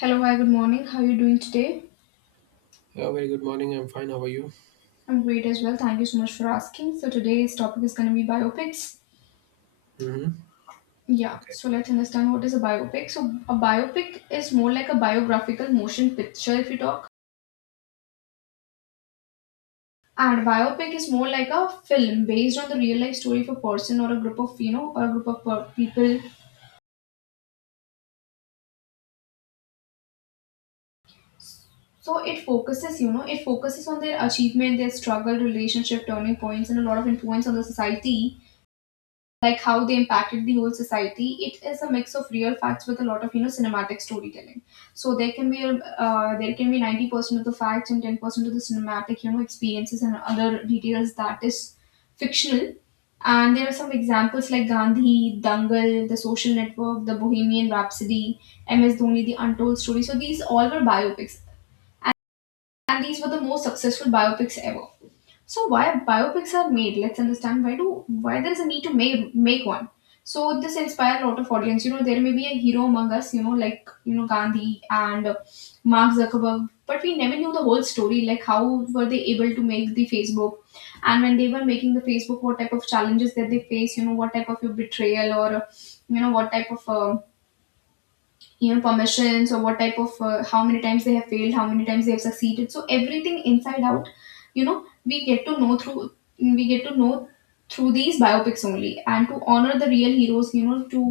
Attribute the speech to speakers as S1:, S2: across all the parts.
S1: Hello, hi, good morning. How are you doing today?
S2: Yeah, very good morning. I'm fine. How are you?
S1: I'm great as well. Thank you so much for asking. So today's topic is going to be biopics.
S2: Hmm.
S1: Yeah,
S2: Okay.
S1: so let's understand what is a biopic. So a biopic is more like a biographical motion picture if you talk. And biopic is more like a film based on the real life story of a person or a group of, you know, or a group of people. So it focuses, you know, it focuses on their achievement, their struggle, relationship, turning points, and a lot of influence on the society, like how they impacted the whole society. It is a mix of real facts with a lot of, you know, cinematic storytelling. so there can be a, there can be 90% of the facts and 10% of the cinematic, you know, experiences and other details that is fictional. And there are some examples like Gandhi, Dangal, The Social Network, The Bohemian Rhapsody, MS Dhoni, The Untold Story. So these all were biopics, and these were the most successful biopics ever. So why biopics are made? Let's understand why there is a need to make one. So this inspire a lot of audience. You know there may be a hero among us. You know, like, you know, Gandhi and Mark Zuckerberg, but we never knew the whole story. Like how were they able to make the Facebook, and when they were making the Facebook, what type of challenges that they face? You know what type of your betrayal or, you know, what type of, you know, permissions or what type of, how many times they have failed, how many times they have succeeded? So everything inside out, you know, we get to know through these biopics only. And to honor the real heroes, you know, to,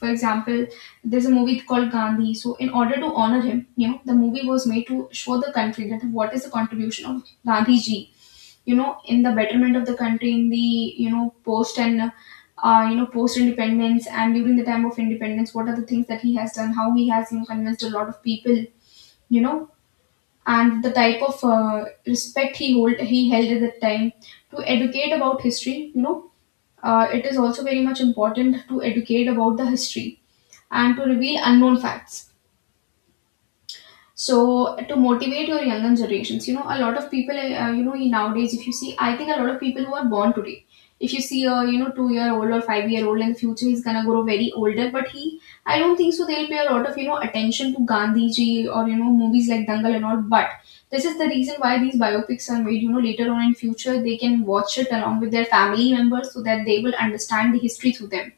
S1: for example, there's a movie called Gandhi, so in order to honor him, you know, the movie was made to show the country that what is the contribution of Gandhi ji, you know, in the betterment of the country, in the, you know, post and, you know, post independence, and during the time of independence, what are the things that he has done, how he has, you know, convinced a lot of people, you know, and the type of, respect he held at that time. To educate about history, you know, it is also very much important to educate about the history and to reveal unknown facts. So to motivate your younger generations, you know, a lot of people, you know, nowadays, if you see, I think a lot of people who are born today, if you see a, you know, 2 year old or 5 year old in the future, he's gonna grow very older, but he, I don't think so. There'll be a lot of, you know, attention to Gandhiji or, you know, movies like Dangal and all. But this is the reason why these biopics are made. You know, later on in future, they can watch it along with their family members so that they will understand the history through them.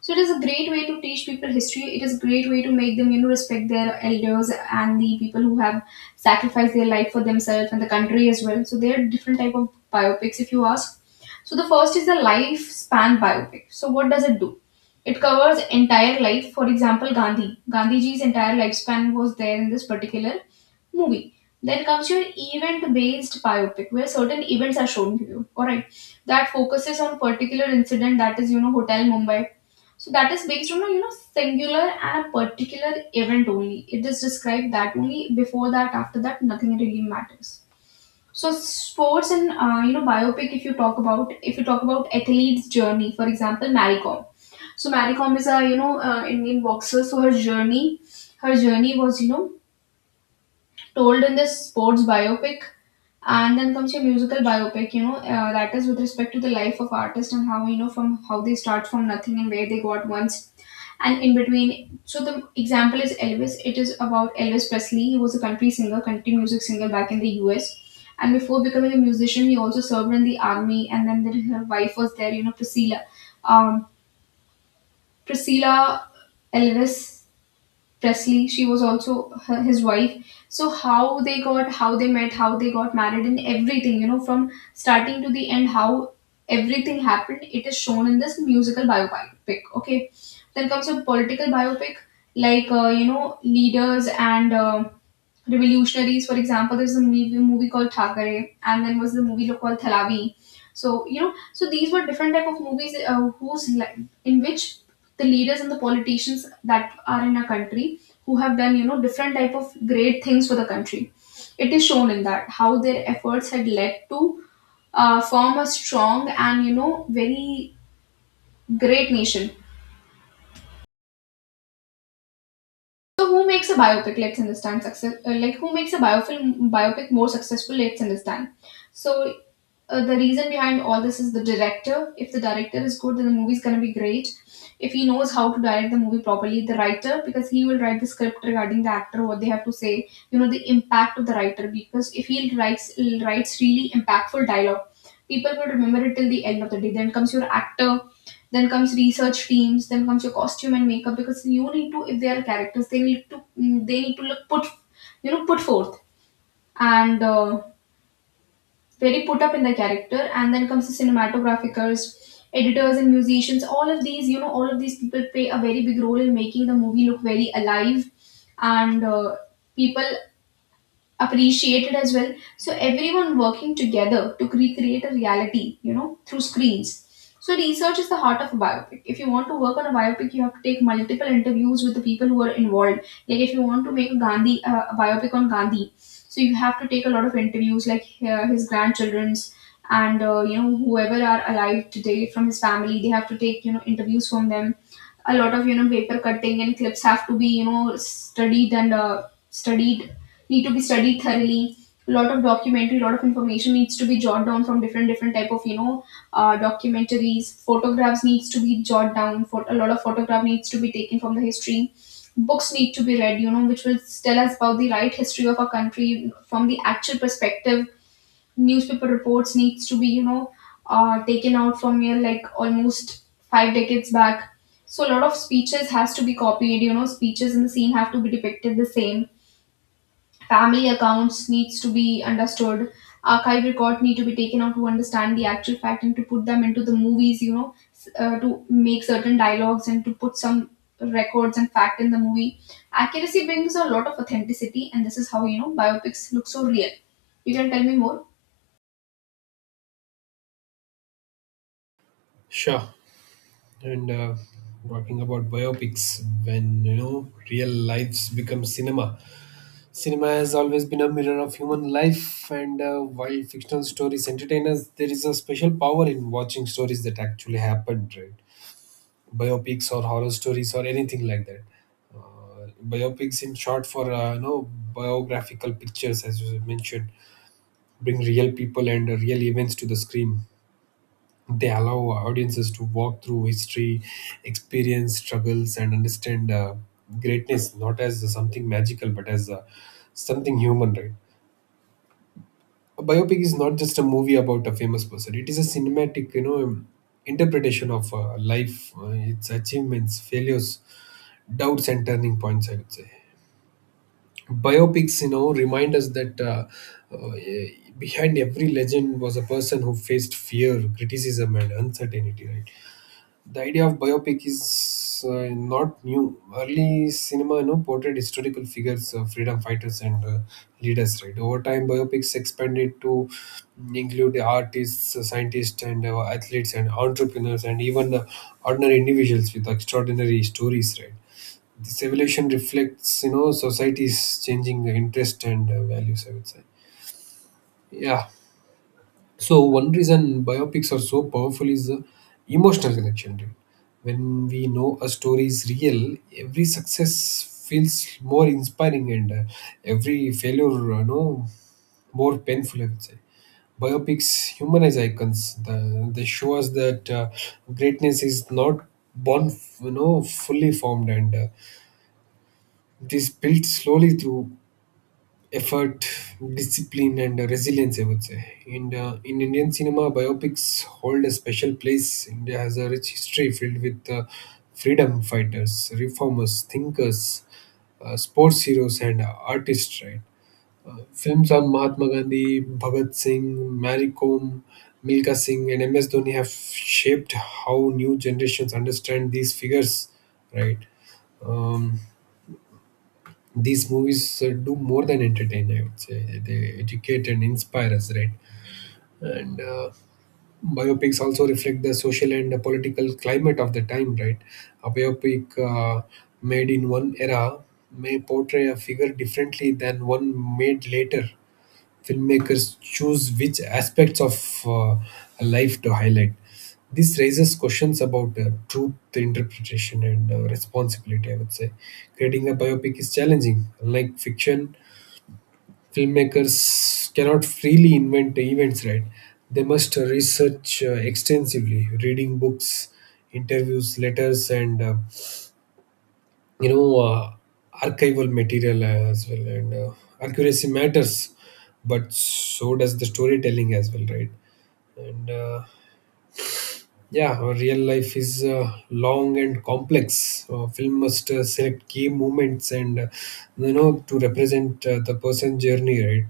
S1: So it is a great way to teach people history. It is a great way to make them, you know, respect their elders and the people who have sacrificed their life for themselves and the country as well. So there are different type of biopics, if you ask. So the first is the lifespan biopic. So what does it do? It covers entire life. For example, Gandhi. Gandhiji's entire lifespan was there in this particular movie. Then comes your event-based biopic, where certain events are shown to you. All right, that focuses on particular incident that is, you know, Hotel Mumbai, so that is based on a, you know, singular and a particular event only. It is described that only. Before that, after that, nothing really matters. So sports and, you know, biopic. If you talk about athlete's journey, for example, Mary Kom. So Mary Kom is a, you know, Indian boxer. So her journey was, you know, told in this sports biopic. And then comes your musical biopic. You know, that is with respect to the life of artist and how, you know, from how they start from nothing and where they got one and in between. So the example is Elvis. It is about Elvis Presley. He was a country singer, country music singer back in the US. And before becoming a musician, he also served in the army. And then there, her wife was there, you know, Priscilla, um, Priscilla Elvis Presley, she was also his wife. So how they got, how they met, how they got married, and everything, you know, from starting to the end, how everything happened, it is shown in this musical biopic. Okay. Then comes a political biopic, like, you know, leaders and, revolutionaries. For example, there's a movie called Thakare, and then was the movie called Thalavi. So you know, so these were different type of movies, in which the leaders and the politicians that are in a country who have done, you know, different type of great things for the country. It is shown in that how their efforts had led to, form a strong and, you know, very great nation. So who makes a biopic? Let's understand success. Like who makes a biofilm biopic more successful? Let's understand. So the reason behind all this is the director. If the director is good, then the movie is gonna be great. If he knows how to direct the movie properly, the writer, because he will write the script regarding the actor, what they have to say. You know the impact of the writer, because if he writes really impactful dialogue, people will remember it till the end of the day. Then comes your actor, then comes research teams, then comes your costume and makeup, because you need to, if they are characters, they need to, they need to look put, you know, put forth, and, very put up in the character. And then comes the cinematographers, editors, and musicians. All of these, you know, all of these people play a very big role in making the movie look very alive, and, people appreciated as well. So everyone working together to recreate a reality, you know, through screens. So research is the heart of a biopic. If you want to work on a biopic, you have to take multiple interviews with the people who are involved. Like if you want to make a Gandhi, a biopic on Gandhi, so you have to take a lot of interviews, like, his grandchildren's, and, you know, whoever are alive today from his family. They have to take, you know, interviews from them. A lot of, you know, paper cutting and clips have to be, you know, studied, need to be studied thoroughly. A lot of documentary, a lot of information needs to be jotted down from different different type of, you know, documentaries. Photographs needs to be jotted down for, a lot of photograph needs to be taken from the history. Books need to be read, you know, which will tell us about the right history of our country from the actual perspective. Newspaper reports needs to be, you know, taken out from here, like almost five decades back. So a lot of speeches has to be copied, you know, speeches in the scene have to be depicted the same. Family accounts needs to be understood. Archive record need to be taken out to understand the actual fact and to put them into the movies, you know, to make certain dialogues and to put some records and fact in the movie. Accuracy brings a lot of authenticity, and this is how, you know, biopics look so real. You can tell me more.
S2: Sure. And talking about biopics, when real lives become cinema. Cinema has always been a mirror of human life, and while fictional stories entertain us, there is a special power in watching stories that actually happened, right? Biopics or horror stories or anything like that. Uh, Biopics, in short, for biographical pictures, as you mentioned, bring real people and real events to the screen. They allow audiences to walk through history, experience struggles, and understand greatness not as something magical but as something human, right? A biopic is not just a movie about a famous person; it is a cinematic, interpretation of life, its achievements, failures, doubts, and turning points, I would say. Biopics remind us that uh, behind every legend was a person who faced fear, criticism, and uncertainty, right? The idea of biopic is not new. Early cinema, portrayed historical figures, freedom fighters, and leaders. Right, over time, biopics expanded to include artists, scientists, and athletes, and entrepreneurs, and even ordinary individuals with extraordinary stories. Right, this evolution reflects, society's changing interest and values, I would say. Yeah. So one reason biopics are so powerful is the emotional connection to it. When we know a story is real, every success feels more inspiring, and every failure, no, more painful, I would say. Biopics humanize icons. They show us that greatness is not born, fully formed, and it is built slowly through effort, discipline, and resilience, I would say. And in Indian cinema, biopics hold a special place. India has a rich history filled with freedom fighters, reformers, thinkers, sports heroes, and artists, right? Films on Mahatma Gandhi, Bhagat Singh, Mary Kom, Milka Singh, and MS Dhoni have shaped how new generations understand these figures, right? Um, these movies do more than entertain. I would say they educate and inspire us, right. And biopics also reflect the social and the political climate of the time, right. A biopic made in one era may portray a figure differently than one made later. Filmmakers choose which aspects of life to highlight. This raises questions about truth, interpretation, and responsibility, I would say. Creating a biopic is challenging. Unlike fiction, filmmakers cannot freely invent events, right? They must research extensively, reading books, interviews, letters, and you know uh, archival material as well. And accuracy matters, but so does the storytelling as well, right. And yeah, our real life is long and complex. Film must select key moments and to represent the person journey, right.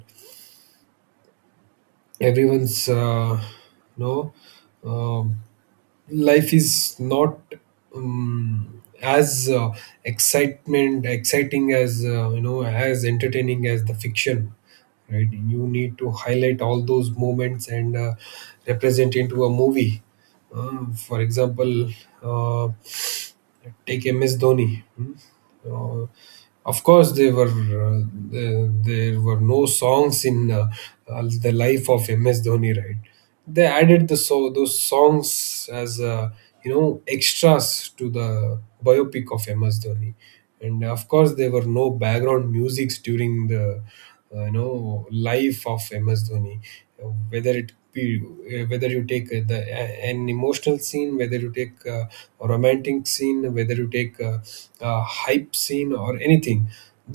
S2: Everyone's you know um, life is not as excitement exciting as as entertaining as the fiction, right. You need to highlight all those moments and represent into a movie. For example, uh, take MS Dhoni. Hmm? Uh, of course, there were there were no songs in the life of MS Dhoni, right? They added the so those songs as extras to the biopic of MS Dhoni. And of course there were no background musics during the life of MS Dhoni. Whether it be whether you take an emotional scene, whether you take a romantic scene, whether you take a hype scene or anything,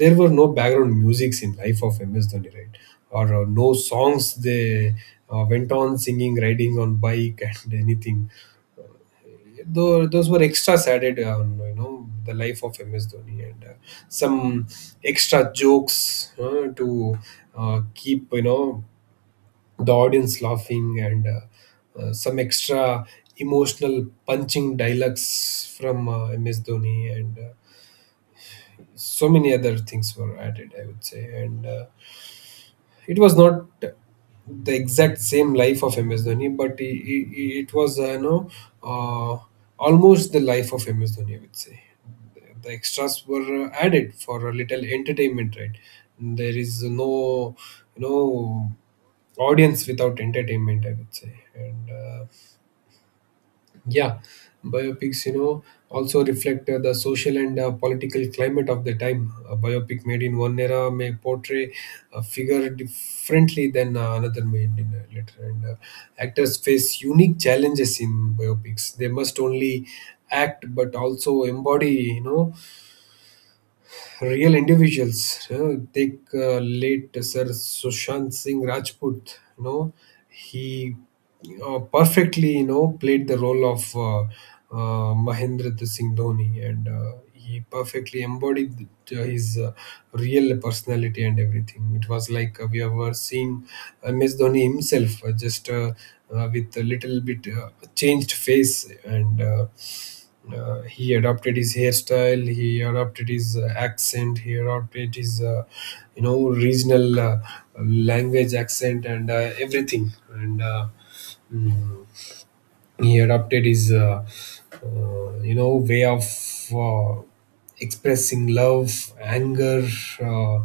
S2: there were no background musics in life of MS Dhoni, right? Or no songs. They went on singing, riding on bike and anything. Though those were extras added on, the life of MS Dhoni, and some extra jokes to keep the audience laughing, and some extra emotional punching dialogues from MS Dhoni, and so many other things were added, I would say. And it was not the exact same life of MS Dhoni, but it was uh, almost the life of MS Dhoni, I would say. The extras were added for a little entertainment, right? There is no you know audience without entertainment, I would say, and. Uh, yeah, biopics, also reflect the social and political climate of the time. A biopic made in one era may portray a figure differently than another made in later. And actors face unique challenges in biopics. They must only act, but also embody, real individuals. Take late Sir Sushant Singh Rajput. He perfectly played the role of Mahendra Singh Dhoni, and he perfectly embodied his real personality and everything. It was like we were seeing MS Dhoni himself, just with a little bit changed face and. He adopted his hairstyle, he adopted his accent, he adopted his regional language accent, and everything. And mm, he adopted his way of uh, expressing love, anger, uh,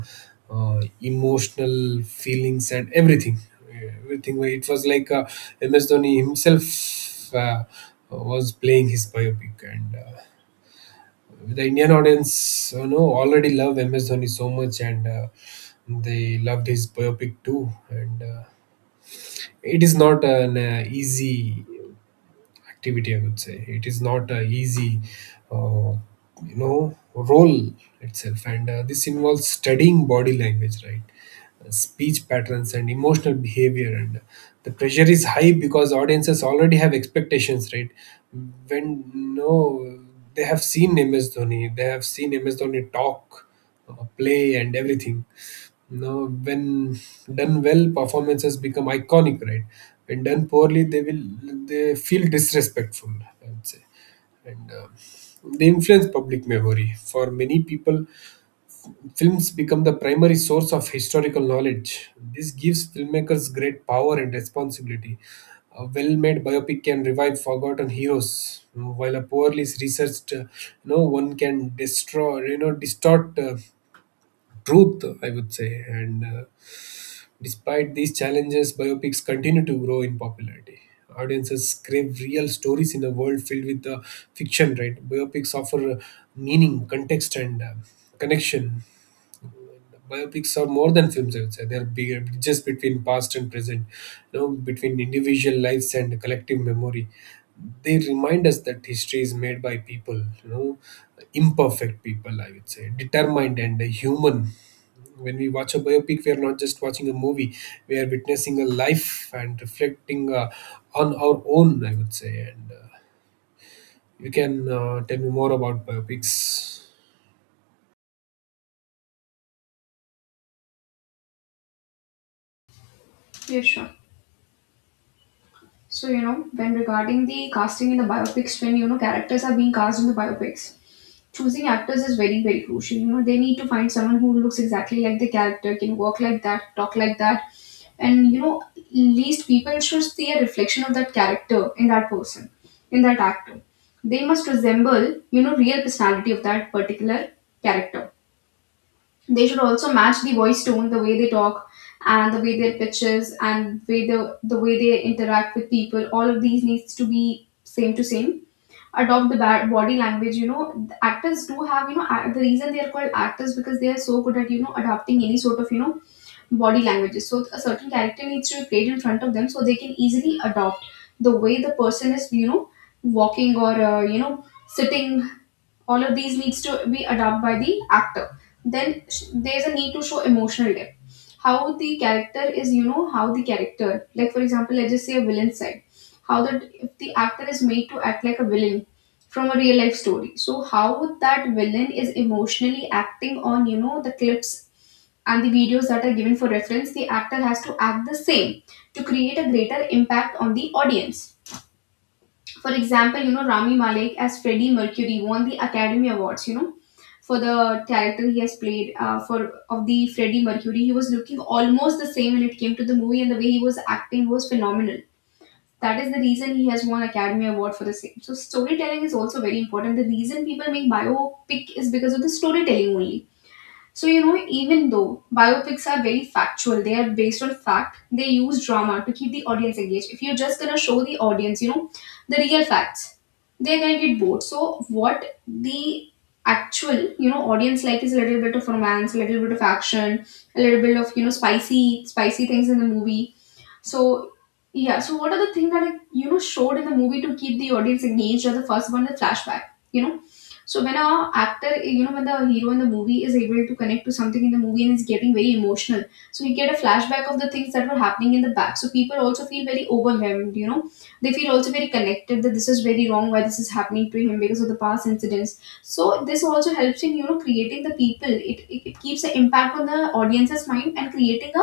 S2: emotional feelings, and everything, where it was like MS Dhoni himself was playing his biopic. And the Indian audience already love MS Dhoni so much, and they loved his biopic too. And it is not an easy activity, I would say. It is not a easy uh, role itself. And this involves studying body language, right? Speech patterns and emotional behavior, and the pressure is high because audiences already have expectations, right? When, no, they have seen MS Dhoni talk, play, and everything. Now, when done well, performances become iconic, right? When done poorly, they feel disrespectful, I would say. And they influence public memory. For many people, films become the primary source of historical knowledge. This gives filmmakers great power and responsibility. A well-made biopic can revive forgotten heroes, while a poorly researched, one can destroy, distort truth, I would say. And despite these challenges, biopics continue to grow in popularity. Audiences crave real stories in a world filled with fiction, right? Biopics offer meaning, context, and connection. Biopics are more than films, I would say. They are bigger bridges between past and present, between individual lives and collective memory. They remind us that history is made by people, you know, imperfect people, I would say, determined and human. When we watch a biopic, we are not just watching a movie; we are witnessing a life and reflecting on our own, I would say, and You can tell me more about biopics.
S1: Yeah, sure. So, you know, when regarding the casting in the biopics, when, you know, characters are being cast in the biopics, choosing actors is very, very crucial. You know, they need to find someone who looks exactly like the character, can walk like that, talk like that. And, you know, least people should see a reflection of that character in that person, in that actor. They must resemble, you know, real personality of that particular character. They should also match the voice tone, the way they talk, and the way their pitches, and way the way they interact with people. All of these needs to be same to same. Adopt the body language. The actors do have the reason they are called actors because they are so good at adapting any sort of body languages. So a certain character needs to be played in front of them so they can easily adopt the way the person is walking or sitting. All of these needs to be adopted by the actor. Then there's a need to show emotional depth, how the character is how the character, like for example, let's just say a villain side, how that, if the actor is made to act like a villain from a real life story, so how that villain is emotionally acting on the clips and the videos that are given for reference, the actor has to act the same to create a greater impact on the audience. For example, you know, Rami Malek as Freddie Mercury won the Academy Awards, you know, for the character he has played for of the Freddie Mercury. He was looking almost the same when it came to the movie, and the way he was acting was phenomenal. That is the reason he has won Academy Award for the same. So storytelling is also very important. The reason people make biopic is because of the storytelling only. So, you know, even though biopics are very factual, they are based on fact, they use drama to keep the audience engaged. If you're just gonna show the audience, you know, the real facts, they're gonna get bored. So, what the actual, you know, audience like is a little bit of romance, a little bit of action, a little bit of, you know, spicy, spicy things in the movie. So yeah, so what are the things that I, you know, showed in the movie to keep the audience engaged? Or the first one, the flashback. You know, so when a actor, you know, when the hero in the movie is able to connect to something in the movie and is getting very emotional, so you get a flashback of the things that were happening in the back. So people also feel very overwhelmed. You know, they feel also very connected that this is very wrong, why this is happening to him, because of the past incidents. So this also helps in creating the people. It keeps the impact on the audience's mind and creating a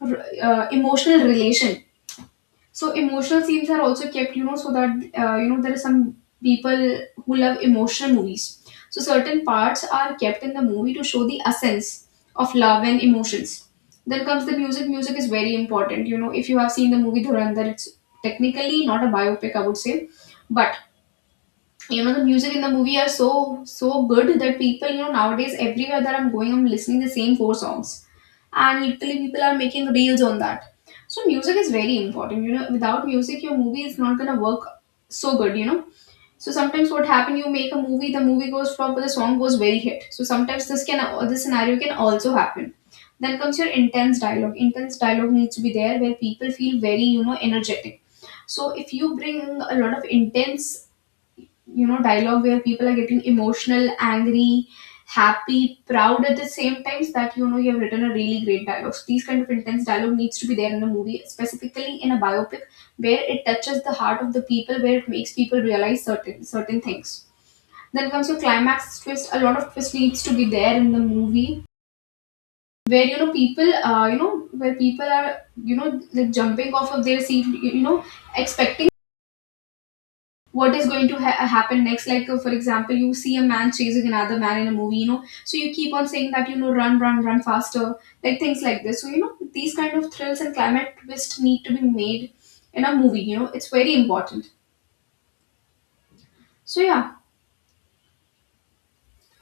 S1: emotional relation. So emotional scenes are also kept, you know, so that you know, there are some people who love emotional movies. So certain parts are kept in the movie to show the essence of love and emotions. Then comes the music. Music is very important. You know, if you have seen the movie Dhurandhar, it's technically not a biopic, I would say, but you know the music in the movie are so good that people, you know, nowadays everywhere that I'm going, I'm listening the same four songs and literally people are making reels on that. So music is very important, you know, without music your movie is not going to work so good, you know. So sometimes what happen, you make a movie, the movie goes flop but the song goes very hit, so sometimes this can, this scenario can also happen. Then comes your intense dialogue. Intense dialogue needs to be there where people feel very, you know, energetic. So if you bring a lot of intense, you know, dialogue where people are getting emotional, angry, happy, proud at the same times, that you know you have written a really great dialogue, so these kind of intense dialogue needs to be there in a movie, specifically in a biopic, where it touches the heart of the people, where it makes people realize certain things. Then comes your climax twist. A lot of twist needs to be there in the movie, where you know people where people are you know, like, jumping off of their seat, you know, expecting what is going to happen next. Like for example, you see a man chasing another man in a movie, you know, so you keep on saying that, you know, run, run, run faster. Like things like this. So you know, these kind of thrills and climate twist need to be made in a movie, you know, it's very important. So yeah.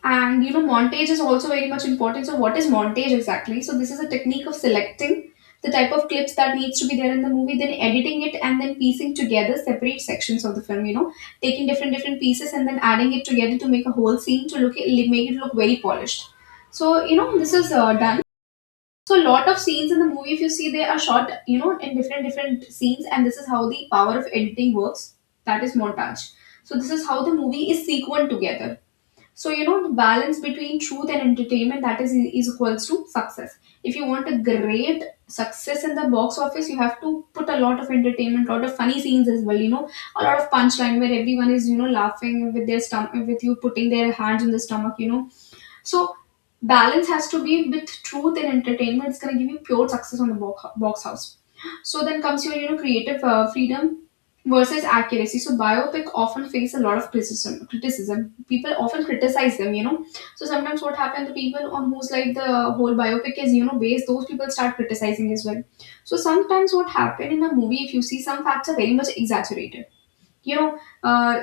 S1: And you know, montage is also very much important. So, what is montage exactly? So, this is a technique of selecting the type of clips that needs to be there in the movie, then editing it, and then piecing together separate sections of the film. You know, taking different different pieces and then adding it together to make a whole scene to look it, make it look very polished. So, you know, this is done. So, a lot of scenes in the movie, if you see, they are shot, you know, in different different scenes, and this is how the power of editing works. That is montage. So, this is how the movie is sequenced together. So you know, the balance between truth and entertainment, that is equals to success. If you want a great success in the box office, you have to put a lot of entertainment, lot of funny scenes as well. You know, a lot of punchline where everyone is you know laughing with their stomach, with you putting their hands in the stomach. You know, so balance has to be with truth and entertainment. It's gonna give you pure success on the box house. So then comes your you know creative freedom versus accuracy. So biopic often face a lot of criticism. Criticism. People often criticize them. You know. So sometimes what happens, the people on whose life the whole biopic is you know based, those people start criticizing as well. So sometimes what happened in a movie, if you see, some facts are very much exaggerated. You know, uh,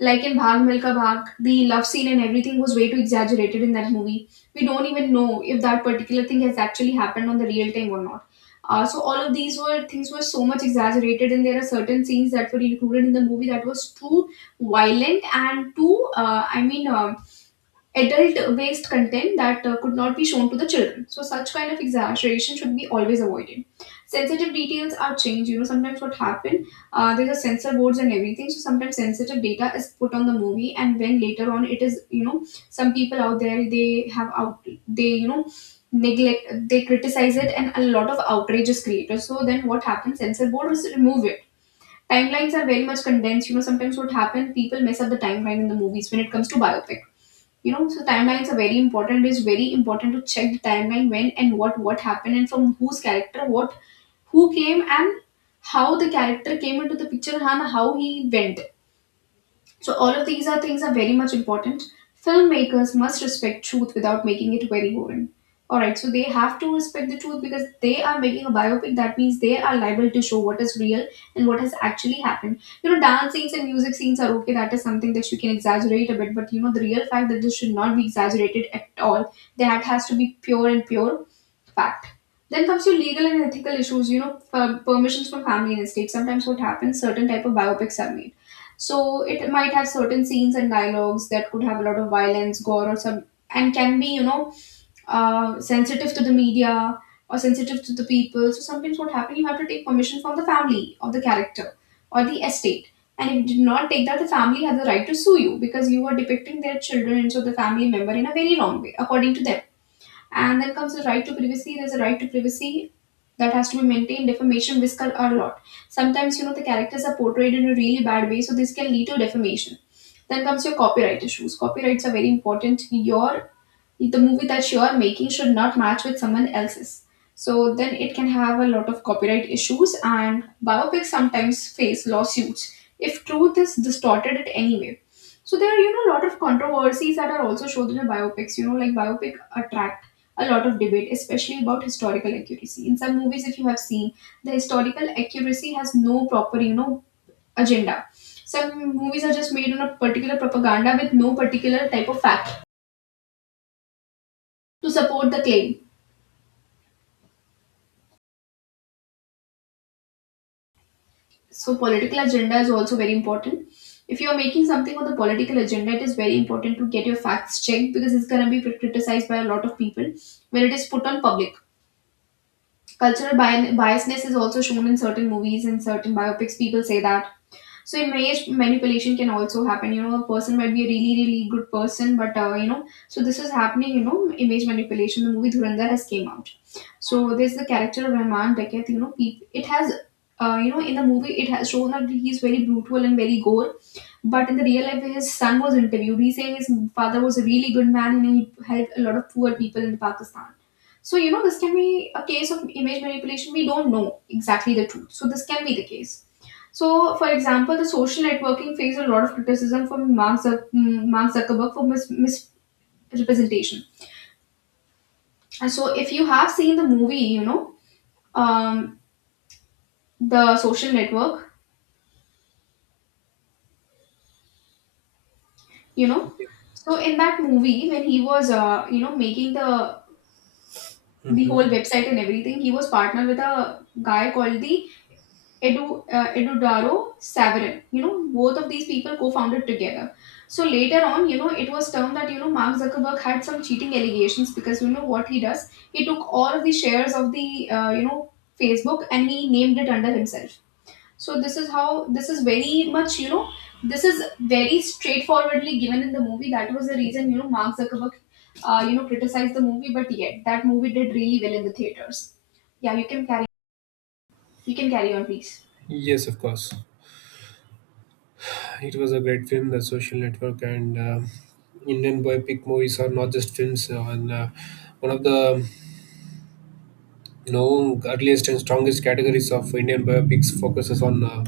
S1: like in Bhag Milka Bhag, the love scene and everything was way too exaggerated in that movie. We don't even know if that particular thing has actually happened on the real time or not. So all of these were things were so much exaggerated, and there are certain scenes that were included in the movie that was too violent and too, adult based content that could not be shown to the children. So such kind of exaggeration should be always avoided. Sensitive details are changed, you know, sometimes what happened, there's a censor boards and everything, so sometimes sensitive data is put on the movie, and when later on it is you know some people out there, they have out, they you know neglect, they criticize it and a lot of outrage is created, so then what happens, censor board is remove it. Timelines are very much condensed, you know, sometimes what happen, people mess up the timeline in the movies when it comes to biopic. You know, so timelines are very important, it's very important to check the timeline, when and what happened and from whose character what, who came and how the character came into the picture and how he went. So all of these are things are very much important. Filmmakers must respect truth without making it very boring. All right, so they have to respect the truth because they are making a biopic. That means they are liable to show what is real and what has actually happened. You know, dance scenes and music scenes are okay. That is something that you can exaggerate a bit, but you know, the real fact that this should not be exaggerated at all. That has to be pure and pure fact. Then comes your legal and ethical issues, you know, permissions from family and estate. Sometimes what happens, certain type of biopics are made. So it might have certain scenes and dialogues that could have a lot of violence, gore or some, and can be, you know, sensitive to the media or sensitive to the people. So sometimes what happens, you have to take permission from the family of the character or the estate. And if you did not take that, the family had the right to sue you because you were depicting their children, so the family member in a very wrong way, according to them. And then comes the right to privacy. There's a right to privacy that has to be maintained. Defamation, risk a lot. Sometimes, you know, the characters are portrayed in a really bad way, so this can lead to defamation. Then comes your copyright issues. Copyrights are very important. Your The movie that you are making should not match with someone else's. So then it can have a lot of copyright issues, and biopics sometimes face lawsuits if truth is distorted in any way. So there are you know a lot of controversies that are also shown in the biopics. You know, like biopic attract a lot of debate, especially about historical accuracy. In some movies, if you have seen, the historical accuracy has no proper you know agenda. Some movies are just made on a particular propaganda with no particular type of fact to support the claim. So political agenda is also very important. If you are making something on the political agenda, it is very important to get your facts checked because it's going to be criticized by a lot of people when it is put on public. Cultural biasness is also shown in certain movies and certain biopics, people say that. So image manipulation can also happen. You know, a person might be a really, really good person, but you know, so this is happening. You know, image manipulation. The movie Dhurandhar has came out. So there's the character of Rahman Dakat. You know, it has. You know, in the movie, it has shown that he's very brutal and very gore. But in the real life, his son was interviewed. He's saying his father was a really good man and he helped a lot of poor people in Pakistan. So, you know, this can be a case of image manipulation. We don't know exactly the truth. So, this can be the case. So, for example, the social networking faced a lot of criticism from Mark Zuckerberg for misrepresentation. And so, if you have seen the movie, you know, um, the social network, you know, so in that movie, when he was, you know, making the whole
S2: Hmm.
S1: website and everything, he was partnered with a guy called the Eduardo Saverin. You know, both of these people co-founded together. So later on, you know, it was termed that you know Mark Zuckerberg had some cheating allegations because you know what he does. He took all of the shares of the you know Facebook and he named it under himself. So this is how, this is very much you know, this is very straightforwardly given in the movie. That was the reason you know Mark Zuckerberg you know criticized the movie, but yet that movie did really well in the theaters. Yeah, you can carry, you can carry on, please.
S2: Yes, of course. It was a great film, The Social Network, and Indian biopic movies are not just films, and one of the earliest and strongest categories of Indian biopics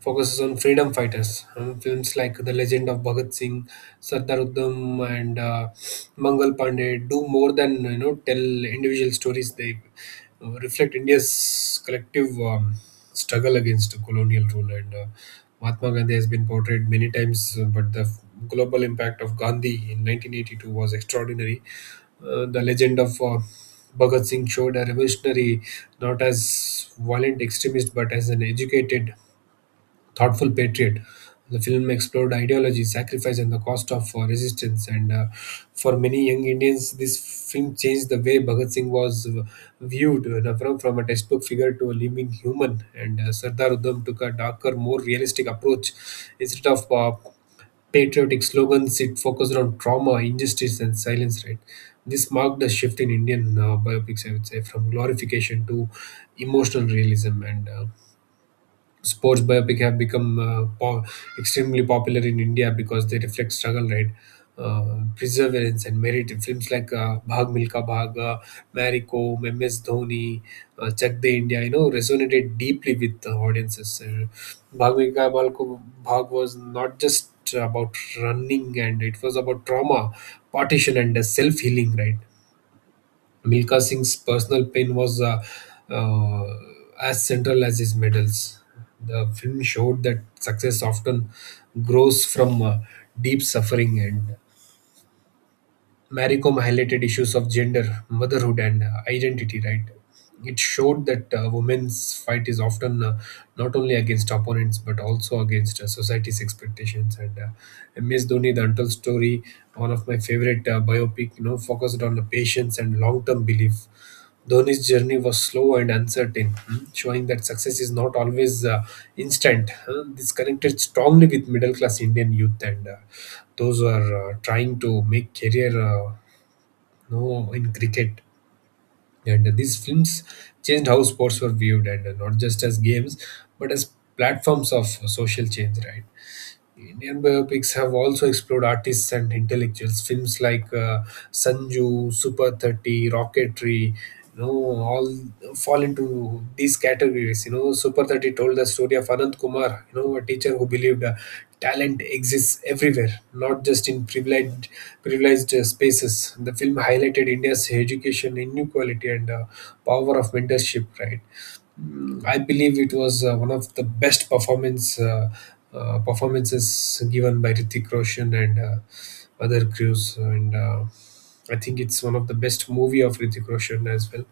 S2: focuses on freedom fighters. Films like The Legend of Bhagat Singh, Sardar Uddham, and Mangal Pandey do more than tell individual stories. They reflect India's collective struggle against colonial rule. And Mahatma Gandhi has been portrayed many times, but the global impact of Gandhi in 1982 was extraordinary. The legend of Bhagat Singh showed a revolutionary not as violent extremist but as an educated thoughtful patriot. The film explored ideology, sacrifice, and the cost of resistance. And for many young Indians, this film changed the way Bhagat Singh was viewed, from, a textbook figure to a living human. And Sardar Udham took a darker, more realistic approach. Instead of patriotic slogans, it focused on trauma, injustice, and silence, right? This marked a shift in Indian biopics, I would say, from glorification to emotional realism. And sports biopic have become extremely popular in India because they reflect struggle, right? Perseverance and merit. Films like Bhag Milka Bhag, Mary Kom, MS Dhoni, Chak De India, resonated deeply with the audiences. Bhag Milka Bhag was not just about running, and it was about trauma, partition, and self healing, right? Milka Singh's personal pain was uh, as central as his medals. The film showed that success often grows from deep suffering, and Maricom highlighted issues of gender, motherhood, and identity. Right, it showed that women's fight is often not only against opponents but also against society's expectations. And MS Dhoni, the Untold Story, one of my favorite biopic, you know, focused on the patience and long-term belief. Dhoni's journey was slow and uncertain, hmm, showing that success is not always instant. Huh. This connected strongly with middle class Indian youth and those who are trying to make career no, in cricket. And these films changed how sports were viewed, and not just as games, but as platforms of social change, right? Indian biopics have also explored artists and intellectuals. Films like Sanju, Super 30, Rocketry, you know, all fall into these categories. You know, Super 30 told the story of Anand Kumar, you know, a teacher who believed talent exists everywhere, not just in privileged spaces. The film highlighted India's education inequality and power of mentorship, right? I believe it was one of the best performances given by Hrithik Roshan and other crews, and I think it's one of the best movie of Hrithik Roshan as well.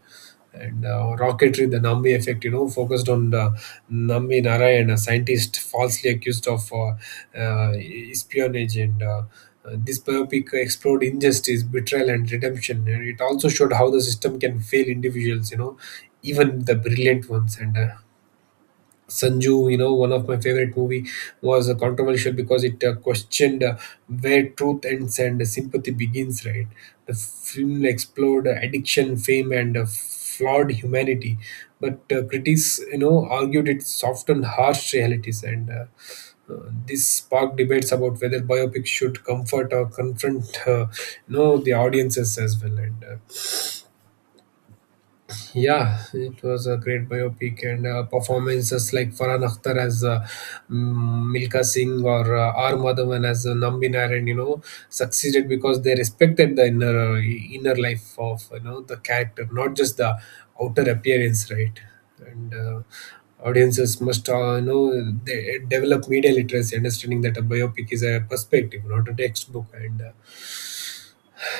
S2: And rocketry, the Nambi effect, you know, focused on the Nambi Narayan, a scientist falsely accused of uh, espionage. And This biopic explored injustice, betrayal, and redemption. And it also showed how the system can fail individuals, you know, even the brilliant ones. And Sanju, you know, one of my favorite movie was controversial because it questioned where truth ends and sympathy begins. Right, the film explored addiction, fame, and flawed humanity, but critics, you know, argued it softened harsh realities, and this sparked debates about whether biopics should comfort or confront, you know, the audiences as well. And Yeah, it was a great biopic and performances like Farhan Akhtar as Milka Singh or R. Madhavan as Nambi Narayan, you know, succeeded because they respected the inner life of the character, not just the outer appearance, right? And Audiences must they develop media literacy, understanding that a biopic is a perspective, not a textbook, and uh,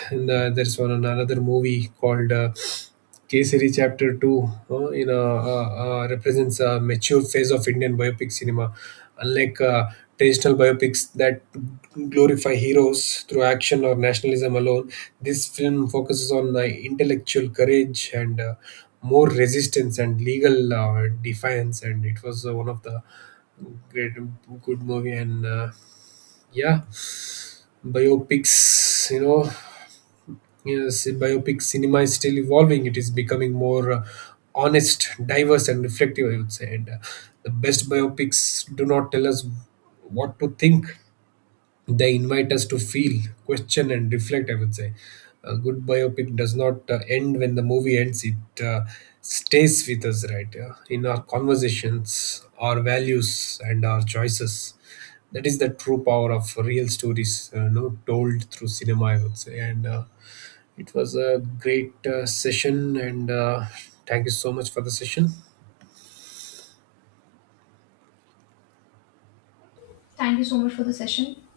S2: and uh, there's one another movie called Kesari Chapter Two. Represents a mature phase of Indian biopic cinema, unlike traditional biopics that glorify heroes through action or nationalism alone. This film focuses on intellectual courage and more resistance and legal defiance, and it was one of the great good movie and yeah biopics. Yes, biopic cinema is still evolving. It is becoming more honest, diverse, and reflective, I would say. And the best biopics do not tell us what to think, they invite us to feel, question, and reflect, I would say. A good biopic does not end when the movie ends, it stays with us, right? In our conversations, our values, and our choices. That is the true power of real stories, told through cinema, I would say. And it was a great session, and thank you so much for the session.
S1: Thank you so much for the session.